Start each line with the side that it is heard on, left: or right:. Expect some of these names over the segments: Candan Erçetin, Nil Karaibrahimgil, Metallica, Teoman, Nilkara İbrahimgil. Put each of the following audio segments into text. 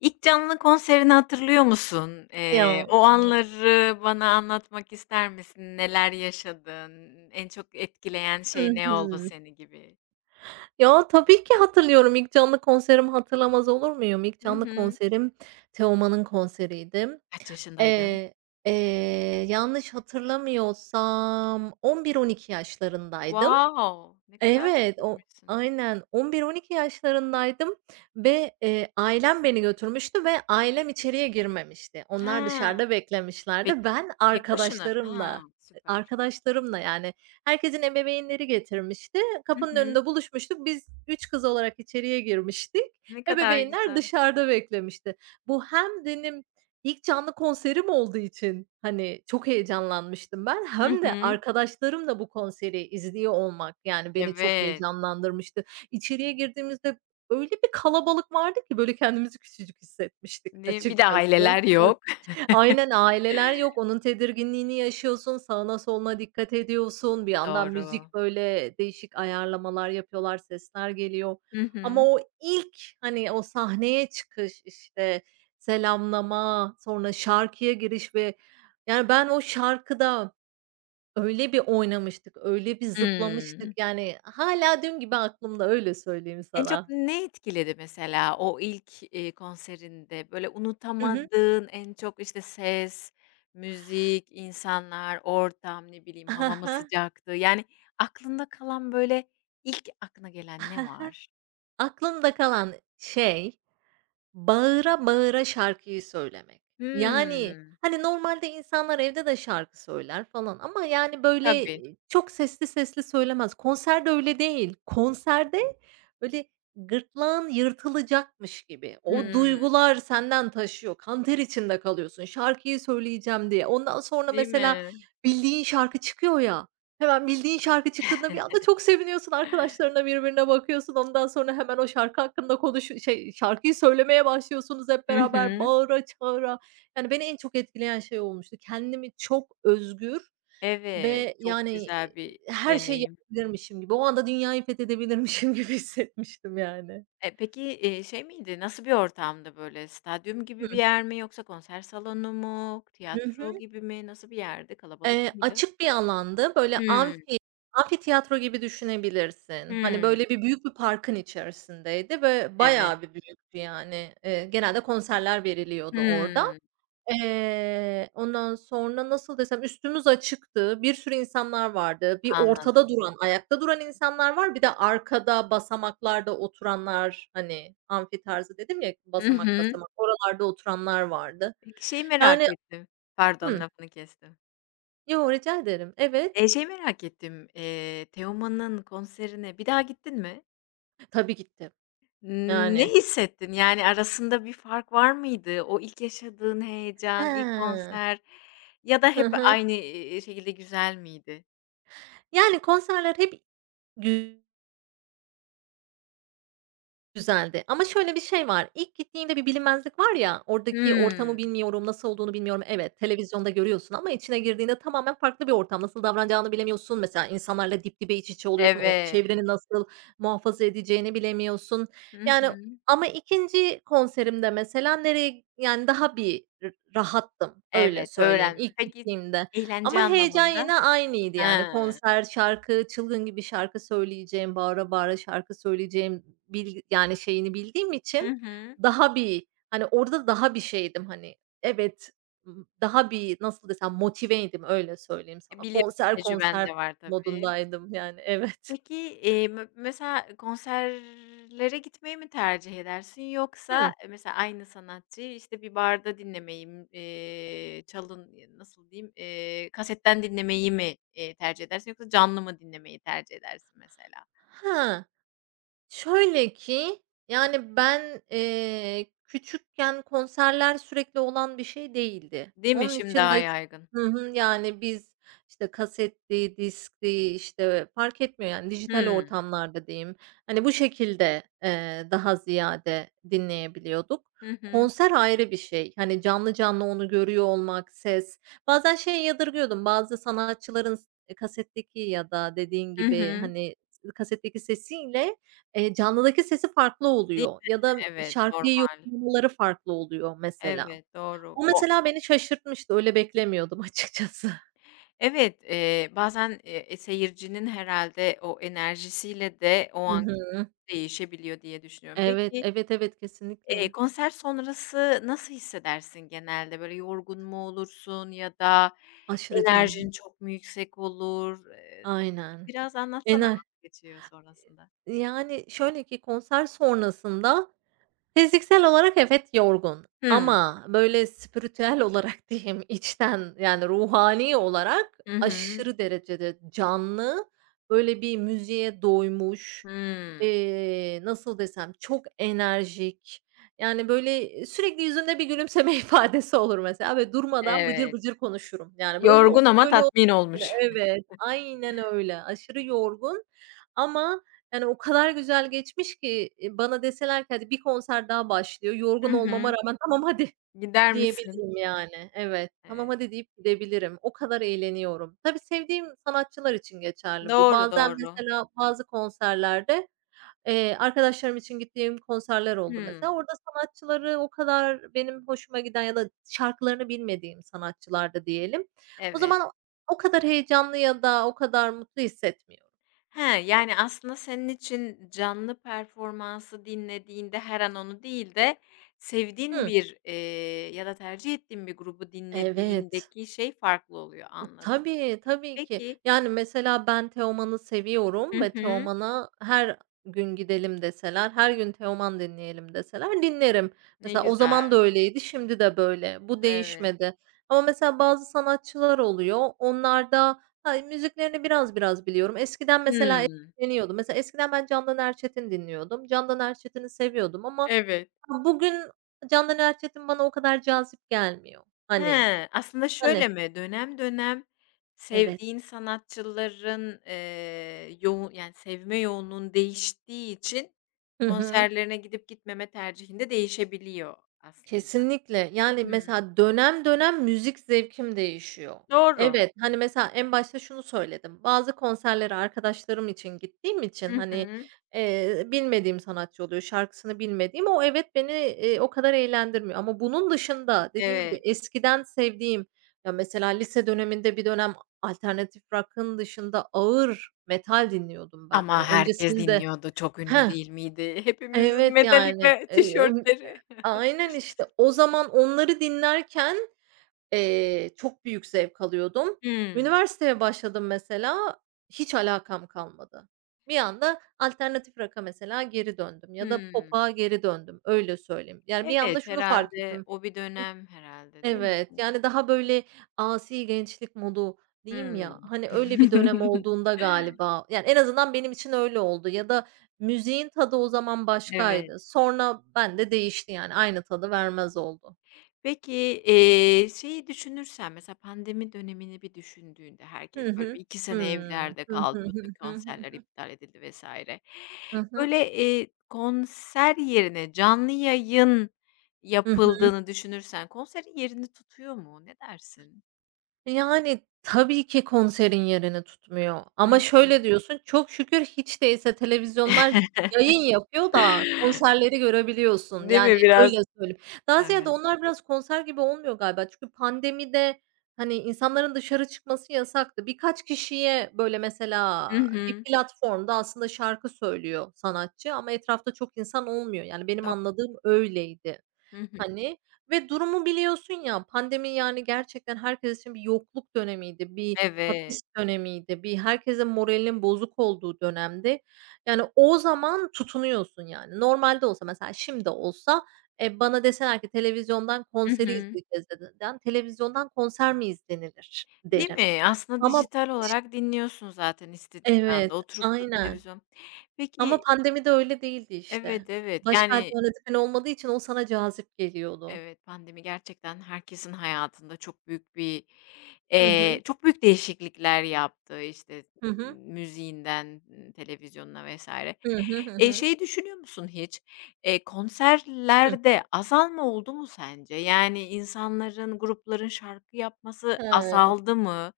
left: İlk canlı konserini hatırlıyor musun?
right: Ya.
left: O anları bana anlatmak ister misin? Neler yaşadın? En çok etkileyen
right: Hı
left: şey ne oldu
right: hı.
left: seni gibi?
right: Ya, tabii ki hatırlıyorum. İlk canlı konserimi hatırlamaz olur muyum? İlk
left: Hı
right: canlı
left: hı.
right: konserim Teoman'ın konseriydi.
left: Kaç yaşındaydın?
right: Eee, Yanlış hatırlamıyorsam 11-12 yaşlarındaydım.
left: Wow! Ne kadar
right: Evet,
left: küçükmüşsün.
right: aynen, 11-12 yaşlarındaydım ve, ailem beni götürmüştü ve ailem içeriye girmemişti. Onlar
left: Ha.
right: dışarıda beklemişlerdi.
left: Peki,
right: Ben
left: tek başına? Ha,
right: arkadaşlarımla, e
left: süper.
right: arkadaşlarımla, yani, herkesin ebeveynleri getirmişti.
left: Hı
right: Kapının
left: hı.
right: önünde buluşmuştuk. Biz 3 kız olarak içeriye girmiştik.
left: Ne kadar
right: Ebeveynler
left: güzel.
right: dışarıda beklemişti. Bu hem benim İlk canlı konserim olduğu için, hani, çok heyecanlanmıştım ben.
left: Hı
right: Hem de
left: hı.
right: arkadaşlarımla bu konseri izliyor olmak, yani, beni çok
left: Evet.
right: heyecanlandırmıştı. İçeriye girdiğimizde öyle bir kalabalık vardı ki böyle kendimizi küçücük hissetmiştik
left: Bir de
right: açıkçası.
left: aileler yok.
right: Aynen, aileler yok. Onun tedirginliğini yaşıyorsun. Sağına soluna dikkat ediyorsun. Bir yandan
left: Doğru.
right: müzik, böyle, değişik ayarlamalar yapıyorlar, sesler geliyor.
left: Hı
right: Ama
left: hı.
right: o ilk, hani, o sahneye çıkış, işte, selamlama, sonra şarkıya giriş ve yani, ben o şarkıda öyle bir oynamıştık, öyle bir
left: Hıı.
right: zıplamıştık, yani, hala dün gibi aklımda, öyle söyleyeyim
left: En çok
right: sana.
left: ne etkiledi mesela o ilk, konserinde? Böyle unutamadığın en çok, işte, ses, müzik, insanlar, ortam, ne bileyim,
right: Hı
left: hava mı
right: hı.
left: sıcaktı? Yani aklında kalan, böyle, ilk aklına gelen ne var?
right: Aklımda kalan şey, bağıra bağıra şarkıyı söylemek. Yani,
left: Hımm.
right: hani, normalde insanlar evde de şarkı söyler falan ama, yani, böyle,
left: Tabii.
right: çok sesli sesli söylemez. Konserde öyle değil. Konserde böyle gırtlağın yırtılacakmış gibi, o
left: Hımm.
right: duygular senden taşıyor, kanter içinde kalıyorsun şarkıyı söyleyeceğim diye. Ondan sonra
left: Değil
right: mesela
left: mi?
right: bildiğin şarkı çıkıyor ya, hemen bildiğin şarkı çıktığında bir anda çok seviniyorsun, arkadaşlarına birbirine bakıyorsun. Ondan sonra hemen o şarkı hakkında şarkıyı söylemeye başlıyorsunuz hep
left: Hı
right: beraber
left: hı.
right: bağıra çağıra. Yani beni en çok etkileyen şey olmuştu. Kendimi çok özgür
left: Evet,
right: ve
left: çok
right: yani,
left: güzel bir
right: her şeyi
left: deneyim.
right: yapabilirmişim gibi, o anda dünyayı fethedebilirmişim gibi hissetmiştim yani.
left: Peki, şey miydi, nasıl bir ortamdı böyle? Stadyum gibi bir
right: Hı
left: yer mi yoksa konser salonu mu, tiyatro
right: hı.
left: gibi mi? Nasıl bir yerdi? Kalabalık mıydı?
right: Açık bir alandı. Böyle
left: Hımm.
right: amfiteyatro gibi düşünebilirsin. Hani,
left: Hımm.
right: böyle bir büyük bir parkın içerisindeydi ve
left: Evet.
right: bayağı bir büyüktü yani. Genelde konserler veriliyordu orada.
left: Hımm.
right: Ondan sonra nasıl desem üstümüz açıktı. Bir sürü insanlar vardı. Bir ortada
left: Anladım.
right: duran, ayakta duran insanlar var. Bir de arkada basamaklarda oturanlar, hani, amfi tarzı dedim ya,
left: Hı
right: basamak
left: hı.
right: basamak oralarda oturanlar vardı.
left: Peki, şeyi
right: Yani.
left: merak ettim. Pardon,
right: Hıh.
left: lafını kestim.
right: Yo, rica ederim. Evet.
left: Şeyi merak ettim. Teoman'ın konserine bir daha gittin mi?
right: Tabii gittim.
left: Ne
right: Yani.
left: hissettin? Yani, arasında bir fark var mıydı? O ilk yaşadığın heyecan, ilk
right: He.
left: konser ya da
right: Hı
left: hep
right: hı.
left: aynı, şekilde güzel miydi?
right: Yani konserler hep gü güzeldi ama şöyle bir şey var. İlk gittiğinde bir bilinmezlik var ya, oradaki ortamı
left: Hımm.
right: bilmiyorum, nasıl olduğunu bilmiyorum. Evet, televizyonda görüyorsun ama içine girdiğinde tamamen farklı bir ortam. Nasıl davranacağını bilemiyorsun. Mesela insanlarla dip dibe, iç içe oluyorsun. O
left: Evet.
right: çevreni nasıl muhafaza edeceğini bilemiyorsun.
left: Hı
right: Yani
left: hı.
right: ama ikinci konserimde mesela nereye yani daha bir rahattım, öyle
left: Evet.
right: söyleyeyim ilk
left: Peki,
right: gittiğimde.
left: eğlence
right: Ama heyecan yine
left: anlamında.
right: aynıydı
left: He.
right: yani. Konser, şarkı, çılgın gibi şarkı söyleyeceğim, bağıra bağıra şarkı söyleyeceğim, yani, şeyini bildiğim
left: Hı
right: için
left: hı.
right: daha bir, hani, orada daha bir şeydim, hani, evet, daha bir nasıl desem motiveydim, öyle söyleyeyim sana.
left: Biliyorum,
right: Konser
left: tecrüben
right: konser
left: de var tabii.
right: modundaydım yani, evet.
left: Peki, mesela konserlere gitmeyi mi tercih edersin yoksa,
right: Hımm.
left: mesela aynı sanatçıyı, işte, bir barda dinlemeyi m çalın ya nasıl diyeyim, kasetten dinlemeyi mi, tercih edersin yoksa canlı mı dinlemeyi tercih edersin mesela?
right: He. Şöyle ki, yani, ben, küçükken konserler sürekli olan bir şey değildi.
left: Değil mi?
right: Onun
left: Şimdi
right: için
left: daha
right: de.
left: yaygın.
right: Hı hı. Yani, biz, işte, kasetti, diskti, işte, fark etmiyor, yani, dijital
left: Hımm.
right: ortamlarda diyeyim. Hani, bu şekilde, daha ziyade dinleyebiliyorduk.
left: Hı hı.
right: Konser ayrı bir şey. Hani, canlı canlı onu görüyor olmak, ses. Bazen şey yadırgıyordum, bazı sanatçıların kasetteki ya da dediğin
left: Hı
right: gibi,
left: hı.
right: hani, kasetteki sesiyle canlıdaki sesi farklı
left: Değil
right: oluyor ya da
left: Evet,
right: şarkıyı
left: normal.
right: yorumlamaları farklı oluyor mesela.
left: Evet, doğru.
right: O mesela beni şaşırtmıştı, öyle beklemiyordum açıkçası.
left: Evet, bazen, seyircinin herhâlde o enerjisiyle de o
right: Hı
left: anki
right: hı.
left: değişebiliyor diye düşünüyorum.
right: Evet,
left: Peki,
right: evet, evet, kesinlikle.
left: konser sonrası nasıl hissedersin genelde? Böyle yorgun mu olursun ya da
right: Aşırı canlı.
left: enerjin çok mu yüksek olur?
right: Aynen.
left: Biraz anlatsana
right: Ener
left: nasıl geçiyor sonrasında?
right: yani şöyle ki konser sonrasında fiziksel olarak evet yorgun
left: Hımm.
right: ama böyle spiritüel olarak diyeyim, içten, yani ruhani olarak
left: Hı hı.
right: aşırı derecede canlı, böyle bir müziğe doymuş,
left: Hımm.
right: nasıl desem, çok enerjik, yani, böyle, sürekli yüzümde bir gülümseme ifadesi olur mesela ve durmadan bıcır
left: Evet.
right: bıcır konuşurum. Yani, böyle
left: Yorgun
right: oldu,
left: ama
right: böyle oldu.
left: tatmin olmuş.
right: Evet, aynen öyle. Aşırı yorgun ama yani, o kadar güzel geçmiş ki, bana deseler ki, "Hadi, bir konser daha başlıyor."
left: Hı
right: yorgun olmama
left: hı.
right: rağmen, "Tamam, hadi."
left: Gider misin?
right: diyebilirim, yani. Evet, "Tamam,
left: Evet.
right: hadi." deyip gidebilirim. O kadar eğleniyorum. Tabii, sevdiğim sanatçılar için geçerli bu.
left: Doğru,
right: Bazen
left: doğru.
right: mesela bazı konserlerde, arkadaşlarım için gittiğim konserler oldu mesela.
left: Hımm,
right: Orada sanatçıları o kadar benim hoşuma giden ya da şarkılarını bilmediğim sanatçılar da diyelim. O
left: evet.
right: zaman o kadar heyecanlı ya da o kadar mutlu hissetmiyorum.
left: He, yani, aslında senin için canlı performansı dinlediğinde her an onu değil de sevdiğin
right: Hıı.
left: bir, ya da tercih ettiğin bir grubu
right: Evet.
left: dinlediğindeki şey farklı oluyor, anladım.
right: Tabii, tabii ki.
left: Peki.
right: Yani, mesela ben Teoman'ı
left: Hı
right: seviyorum ve
left: hı.
right: Teoman'a her gün gidelim deseler, her gün Teoman dinleyelim deseler dinlerim.
left: Ne
right: Mesela o zaman da
left: güzel.
right: öyleydi, şimdi de böyle. Bu
left: Evet.
right: değişmedi. Ama mesela bazı sanatçılar oluyor. Onlarda, ha, müziklerini biraz biraz biliyorum. Eskiden mesela
left: Hımm.
right: dinliyordum. Mesela eskiden ben Candan Erçetin dinliyordum. Candan Erçetin'i seviyordum ama
left: Evet.
right: bugün Candan Erçetin bana o kadar cazip gelmiyor.
left: He,
right: Hani,
left: aslında
right: hani
left: şöyle mi? Dönem dönem
right: Evet.
left: sevdiğin sanatçıların, yoğu yani sevme yoğunluğun değiştiği için
right: Hı hı.
left: konserlerine gidip gitmeme tercihin de değişebiliyor aslında.
right: Kesinlikle. Yani,
left: Hımm,
right: mesela dönem dönem müzik zevkim değişiyor.
left: doğru.
right: Evet, hani, mesela en başta şunu söyledim. Bazı konserlere arkadaşlarım için gittiğim için,
left: Hı
right: hani,
left: hı.
right: bilmediğim sanatçı oluyor, şarkısını bilmediğim. O evet, beni, o kadar eğlendirmiyor ama bunun dışında dediğim gibi
left: Evet.
right: eskiden sevdiğim, ya, mesela lise döneminde bir dönem alternatif rock'ın dışında ağır metal dinliyordum ben. Hani,
left: Ama herkes
right: öncesinde
left: dinliyordu. Çok ünlü değil miydi? Hepimizin
right: Evet, yani,
left: Metallica tişörtleri.
right: aynen işte. O zaman onları dinlerken, çok büyük zevk alıyordum.
left: Hımm.
right: Üniversiteye başladım mesela, hiç alakam kalmadı. Bir anda alternatif rock'a mesela geri döndüm ya da
left: Hımm.
right: pop'a geri döndüm, öyle söyleyeyim. Yani bir anda
left: Evet,
right: şunu fark
left: herhâlde
right: ettim.
left: o bir dönem herhâlde değil mi?
right: Evet, yani, daha böyle asi gençlik modu diyeyim ya,
left: Hımm.
right: hani, öyle bir dönem olduğunda galiba, yani, en azından benim için öyle oldu ya da müziğin tadı o zaman
left: Evet.
right: başkaydı. Sonra bende değişti, yani, aynı tadı vermez oldu.
left: Peki, şeyi düşünürsen mesela pandemi dönemini bir düşündüğünde
right: Hı
left: herkes böyle bir
right: hı.
left: 2 sene evlerde
right: Hı
left: kaldı,
right: hı,
left: bütün
right: hı
left: konserler
right: hı.
left: iptal edildi vesaire.
right: Hı hı.
left: Böyle, konser yerine canlı yayın
right: Hı hı.
left: yapıldığını düşünürsen konserin yerini tutuyor mu? Ne dersin?
right: Yani, tabii ki konserin yerini tutmuyor ama
left: Hı.
right: şöyle diyorsun, çok şükür hiç değilse televizyonlar yayın yapıyor da konserleri görebiliyorsun.
left: Değil
right: Yani,
left: mi
right: öyle
left: biraz?
right: söyleyeyim. Daha ziyade
left: Evet.
right: onlar biraz konser gibi olmuyor galiba çünkü pandemide, hani, insanların dışarı çıkması yasaktı. Birkaç kişiye, böyle, mesela
left: Hı
right: bir
left: hı.
right: platformda aslında şarkı söylüyor sanatçı ama etrafta çok insan olmuyor. Yani, benim
left: Do
right: anladığım öyleydi.
left: Hı hı.
right: Hani ve durumu biliyorsun ya, pandemi, yani, gerçekten herkes için bir yokluk dönemiydi, bir
left: Evet.
right: hapis dönemiydi, bir herkesin moralinin bozuk olduğu dönemdi. Yani, o zaman tutunuyorsun, yani. Normalde olsa mesela şimdi olsa, bana deseler ki televizyondan
left: Hı
right: konseri
left: hı.
right: izleyeceğiz dediğinden televizyondan konser mi izlenilir
left: Değil
right: derim.
left: mi? Aslında
right: Ama
left: dijital
right: iş
left: olarak dinliyorsun zaten istediğin anda,
right: Evet,
left: oturup da
right: aynen.
left: televizyon.
right: Ama
left: Peki.
right: pandemi de öyle değildi işte.
left: Evet, evet.
right: Başka
left: Yani,
right: alternatifin olmadığı için o sana cazip geliyordu.
left: evet, pandemi gerçekten herkesin hayatında çok büyük bir,
right: Hı hı.
left: çok büyük değişiklikler yaptı. İşte
right: Hı hı.
left: müziğinden, televizyonuna vs.
right: Hı hı. Hı hı.
left: Şeyi düşünüyor musun hiç?
right: Hıh.
left: Konserlerde azalma oldu mu sence? Yani insanların, grupların şarkı yapması
right: He.
left: azaldı mı?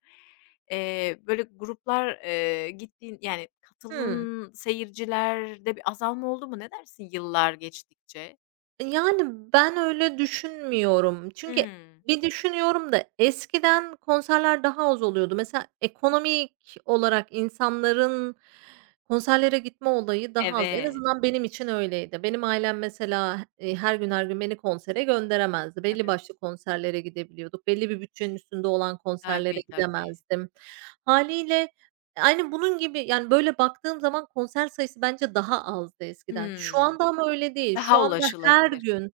left: Böyle gruplar, gittiğin yani
right: Hımm.
left: katıldığın seyircilerde bir azalma oldu mu? Ne dersin yıllar geçtikçe?
right: Yani, ben öyle düşünmüyorum. Çünkü
left: Hımm.
right: bir düşünüyorum da eskiden konserler daha az oluyordu. Mesela ekonomik olarak insanların konserlere gitme olayı daha az. En
left: Evet.
right: azından benim için öyleydi. Benim ailem mesela, her gün her gün beni konsere gönderemezdi. Belli
left: Tabii,
right: başlı konserlere gidebiliyorduk. Belli bir bütçenin üstünde olan konserlere
left: tabii, tabii.
right: gidemezdim. Hâliyle. Aynı bunun gibi, yani, böyle baktığım zaman konser sayısı bence daha azdı eskiden. Şu
left: Hımm.
right: anda ama öyle değil. Şu
left: Daha
right: anda her
left: ulaşılabilir.
right: gün.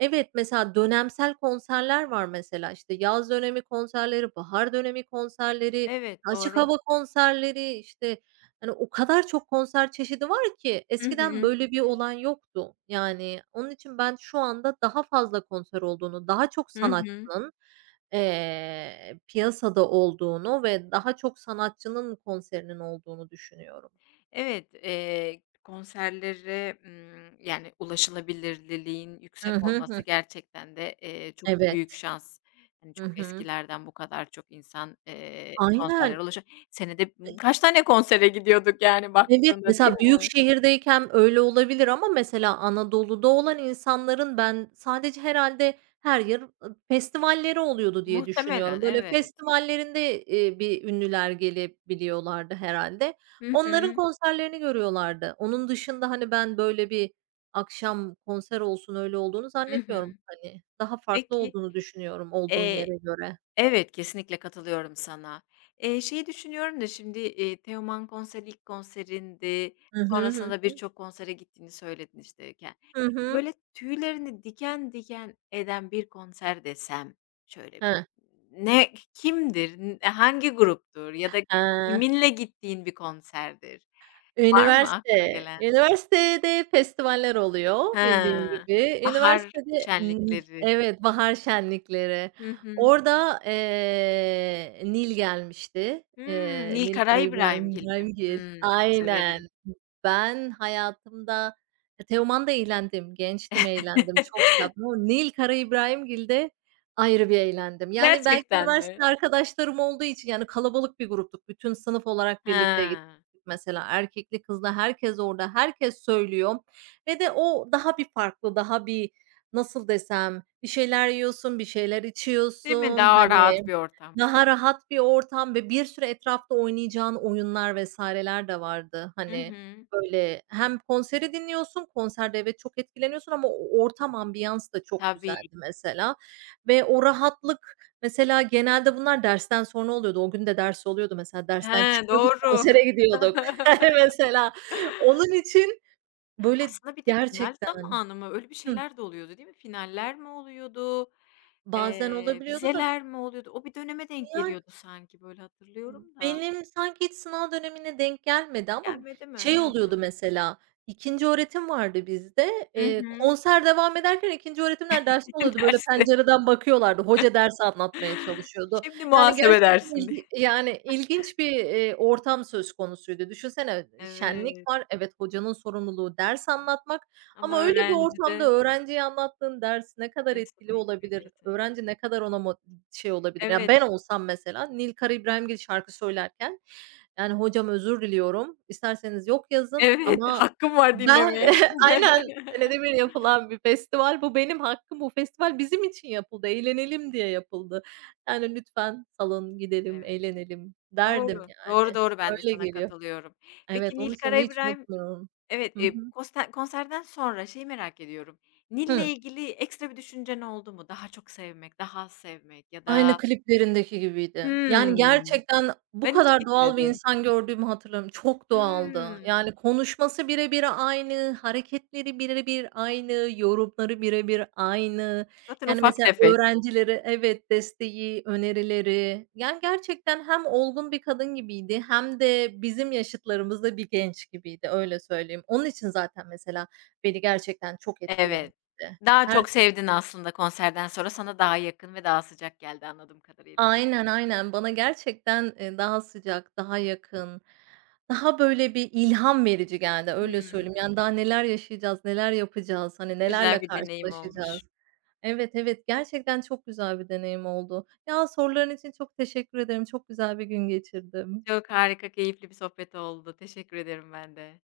right: Evet, mesela dönemsel konserler var mesela, işte, yaz dönemi konserleri, bahar dönemi konserleri,
left: Evet,
right: açık
left: doğru.
right: hava konserleri, işte, hani, o kadar çok konser çeşidi var ki
left: Hı
right: eskiden
left: hı.
right: böyle bir olay yoktu. Yani, onun için ben şu anda daha fazla konser olduğunu, daha çok
left: Hı hı.
right: sanatçının piyasada olduğunu ve daha çok sanatçının konserinin olduğunu düşünüyorum.
left: Evet, konserlere, yani, ulaşılabilirliğin yüksek
right: Hı hı.
left: olması
right: Hı.
left: gerçekten de, çok büyük
right: Evet.
left: şans. Hani,
right: Hı
left: çok
right: hı.
left: eskilerden bu kadar çok insan,
right: Aynen.
left: konserlere. Senede, kaç tane konsere gidiyorduk, yani,
right: Evet,
left: baktığında, değil
right: mesela büyük
left: mi?
right: şehirdeyken öyle olabilir ama mesela Anadolu'da olan insanların ben sadece herhâlde her yıl, festivalleri oluyordu diye
left: Muhtemelen,
right: düşünüyorum. Böyle
left: evet.
right: festivallerinde, bir ünlüler gelebiliyorlardı herhâlde.
left: Hı
right: Onların
left: hı.
right: konserlerini görüyorlardı. Onun dışında, hani, ben böyle bir akşam konser olsun öyle olduğunu
left: Hı
right: zannetmiyorum.
left: hı.
right: Hani, daha farklı
left: Peki,
right: olduğunu düşünüyorum olduğun
left: eee
right: yere göre.
left: Evet, kesinlikle katılıyorum sana. Şeyi düşünüyorum da şimdi, Teoman konseri ilk konserindi.
right: Hı hı.
left: Sonrasında
right: Hı
left: da
right: hı.
left: birçok konsere gittiğini söyledin, işte,
right: Hı hı.
left: böyle, tüylerini diken diken eden bir konser desem şöyle bir
right: Heh.
left: kimdir, hangi gruptur ya da
right: He.
left: kiminle gittiğin bir konserdir? Var mı aklına
right: Üniversite,
left: gelen?
right: üniversitede festivaller oluyor bildiğin
left: He,
right: gibi.
left: bahar
right: Üniversitede
left: şenlikleri.
right: evet, bahar şenlikleri.
left: Hı hı.
right: Orada, Nil gelmişti.
left: Hımm,
right: Nil
left: Nilkara
right: Karaibrahim
left: İbrahimgil mi?
right: İbrahimgil.
left: Hımm, çok
right: Aynen.
left: severim.
right: Ben hayatımda Teoman'da eğlendim, gençtim, eğlendim, çok şey yaptım ama Nil Karaibrahimgil'de ayrı bir eğlendim. Yani belki
left: Gerçekten mi?
right: üniversite arkadaşlarım olduğu için, yani, kalabalık bir gruptuk, bütün sınıf olarak birlikte
left: He.
right: mesela erkekli kızla herkes orada, herkes söylüyor ve de o daha bir farklı, daha bir nasıl desem, bir şeyler yiyorsun, bir şeyler
left: Değil mi?
right: içiyorsun,
left: Daha
right: hani,
left: rahat bir ortam.
right: daha rahat bir ortam ve bir sürü etrafta oynayacağın oyunlar vesaireler de vardı.
left: Hı
right: Hani,
left: hı.
right: böyle hem konseri dinliyorsun, konserde evet çok etkileniyorsun ama o ortam, ambiyans da çok
left: Tabii.
right: güzeldi mesela ve o rahatlık. Mesela genelde bunlar dersten sonra oluyordu. O gün de ders oluyordu mesela. Dersten
left: He,
right: çıkıyorduk,
left: doğru.
right: konsere gidiyorduk. Mesela onun için böyle
left: Aslında bir de final
right: gerçekten.
left: zamanı mı? Öyle bir
right: Hıh.
left: şeyler de oluyordu, değil mi? Finaller mi oluyordu?
right: Bazen olabiliyordu da
left: Vizeler mi oluyordu? O bir döneme denk
right: yani.
left: geliyordu sanki, böyle hatırlıyorum da.
right: Benim sanki hiç sınav dönemine denk gelmedi ama
left: Gelmedi mi?
right: şey
left: Ha.
right: oluyordu mesela, ikinci öğretim vardı bizde.
left: Hı hı.
right: Konser devam ederken ikinci öğretimler derste oluyordu. Böyle
left: Derste.
right: pencereden bakıyorlardı. Hoca dersi anlatmaya çalışıyordu.
left: Şimdi
right: Yani
left: muhasebe
right: gerçekten
left: dersin diye.
right: ilginç bir, ortam söz konusuydu. Düşünsene, şenlik
left: Evet
right: var. Evet, hocanın sorumluluğu ders anlatmak
left: ama
right: ama öyle bir ortamda
left: öğrencide
right: öğrenciye anlattığın ders ne kadar etkili
left: kesinlikle,
right: olabilir?
left: kesinlikle.
right: Öğrenci ne kadar ona şey olabilir? Ya,
left: Evet,
right: ben olsam mesela Nil Karaibrahimgil şarkı söylerken, yani, "Hocam özür diliyorum, isterseniz yok yazın
left: evet
right: ama
left: hakkım var
right: ben."
left: dinlemeye.
right: Aynen, senede bir yapılan bir festival. Bu benim hakkım, bu festival bizim için yapıldı, eğlenelim diye yapıldı. Yani, lütfen salın, gidelim,
left: Evet.
right: eğlenelim derdim,
left: Doğru. Doğru,
right: yani.
left: doğru ben de
right: Öyle
left: sana
right: geliyor.
left: katılıyorum.
right: Evet,
left: Peki,
right: onun için onu
left: Nilkara
right: hiç
left: İbrahim.
right: unutmuyorum.
left: Evet,
right: Hı hı.
left: koste konserden sonra şeyi merak ediyorum. Nil'le
right: Hıı.
left: ilgili ekstra bir düşüncen oldu mu? Daha çok sevmek, daha az sevmek ya
right: Aynı
left: da...
right: kliplerindeki gibiydi. Yani,
left: Hımm.
right: gerçekten bu
left: Ben hiç
right: kadar doğal bir
left: gitmedim.
right: insan gördüğümü hatırlamıyorum. Çok doğaldı.
left: Hımm.
right: Yani, konuşması bire bir aynı, hareketleri bire bir aynı, yorumları bire bir aynı.
left: Zaten
right: Yani,
left: ufak
right: mesela
left: tefek.
right: öğrencilere. Evet, desteği, önerileri. Yani, gerçekten hem olgun bir kadın gibiydi hem de bizim yaşıtlarımızda bir genç gibiydi, öyle söyleyeyim. Onun için zaten mesela beni gerçekten çok
left: Evet.
right: etkilemişti.
left: Daha
right: Her
left: çok sevdin aslında konserden sonra sana daha yakın ve daha sıcak geldi anladığım kadarıyla.
right: Aynen, aynen. Bana gerçekten, daha sıcak, daha
left: Hı.
right: yakın, daha böyle bir ilham verici geldi, öyle söyleyeyim. Yani daha neler yaşayacağız, neler yapacağız, hani
left: Güzel
right: nelerle
left: bir deneyim olmuş.
right: karşılaşacağız. Evet, evet, gerçekten çok güzel bir deneyim oldu. Ya, soruların için çok teşekkür ederim. Çok güzel bir gün geçirdim.
left: Çok harika, keyifli bir sohbet oldu. Teşekkür ederim ben de.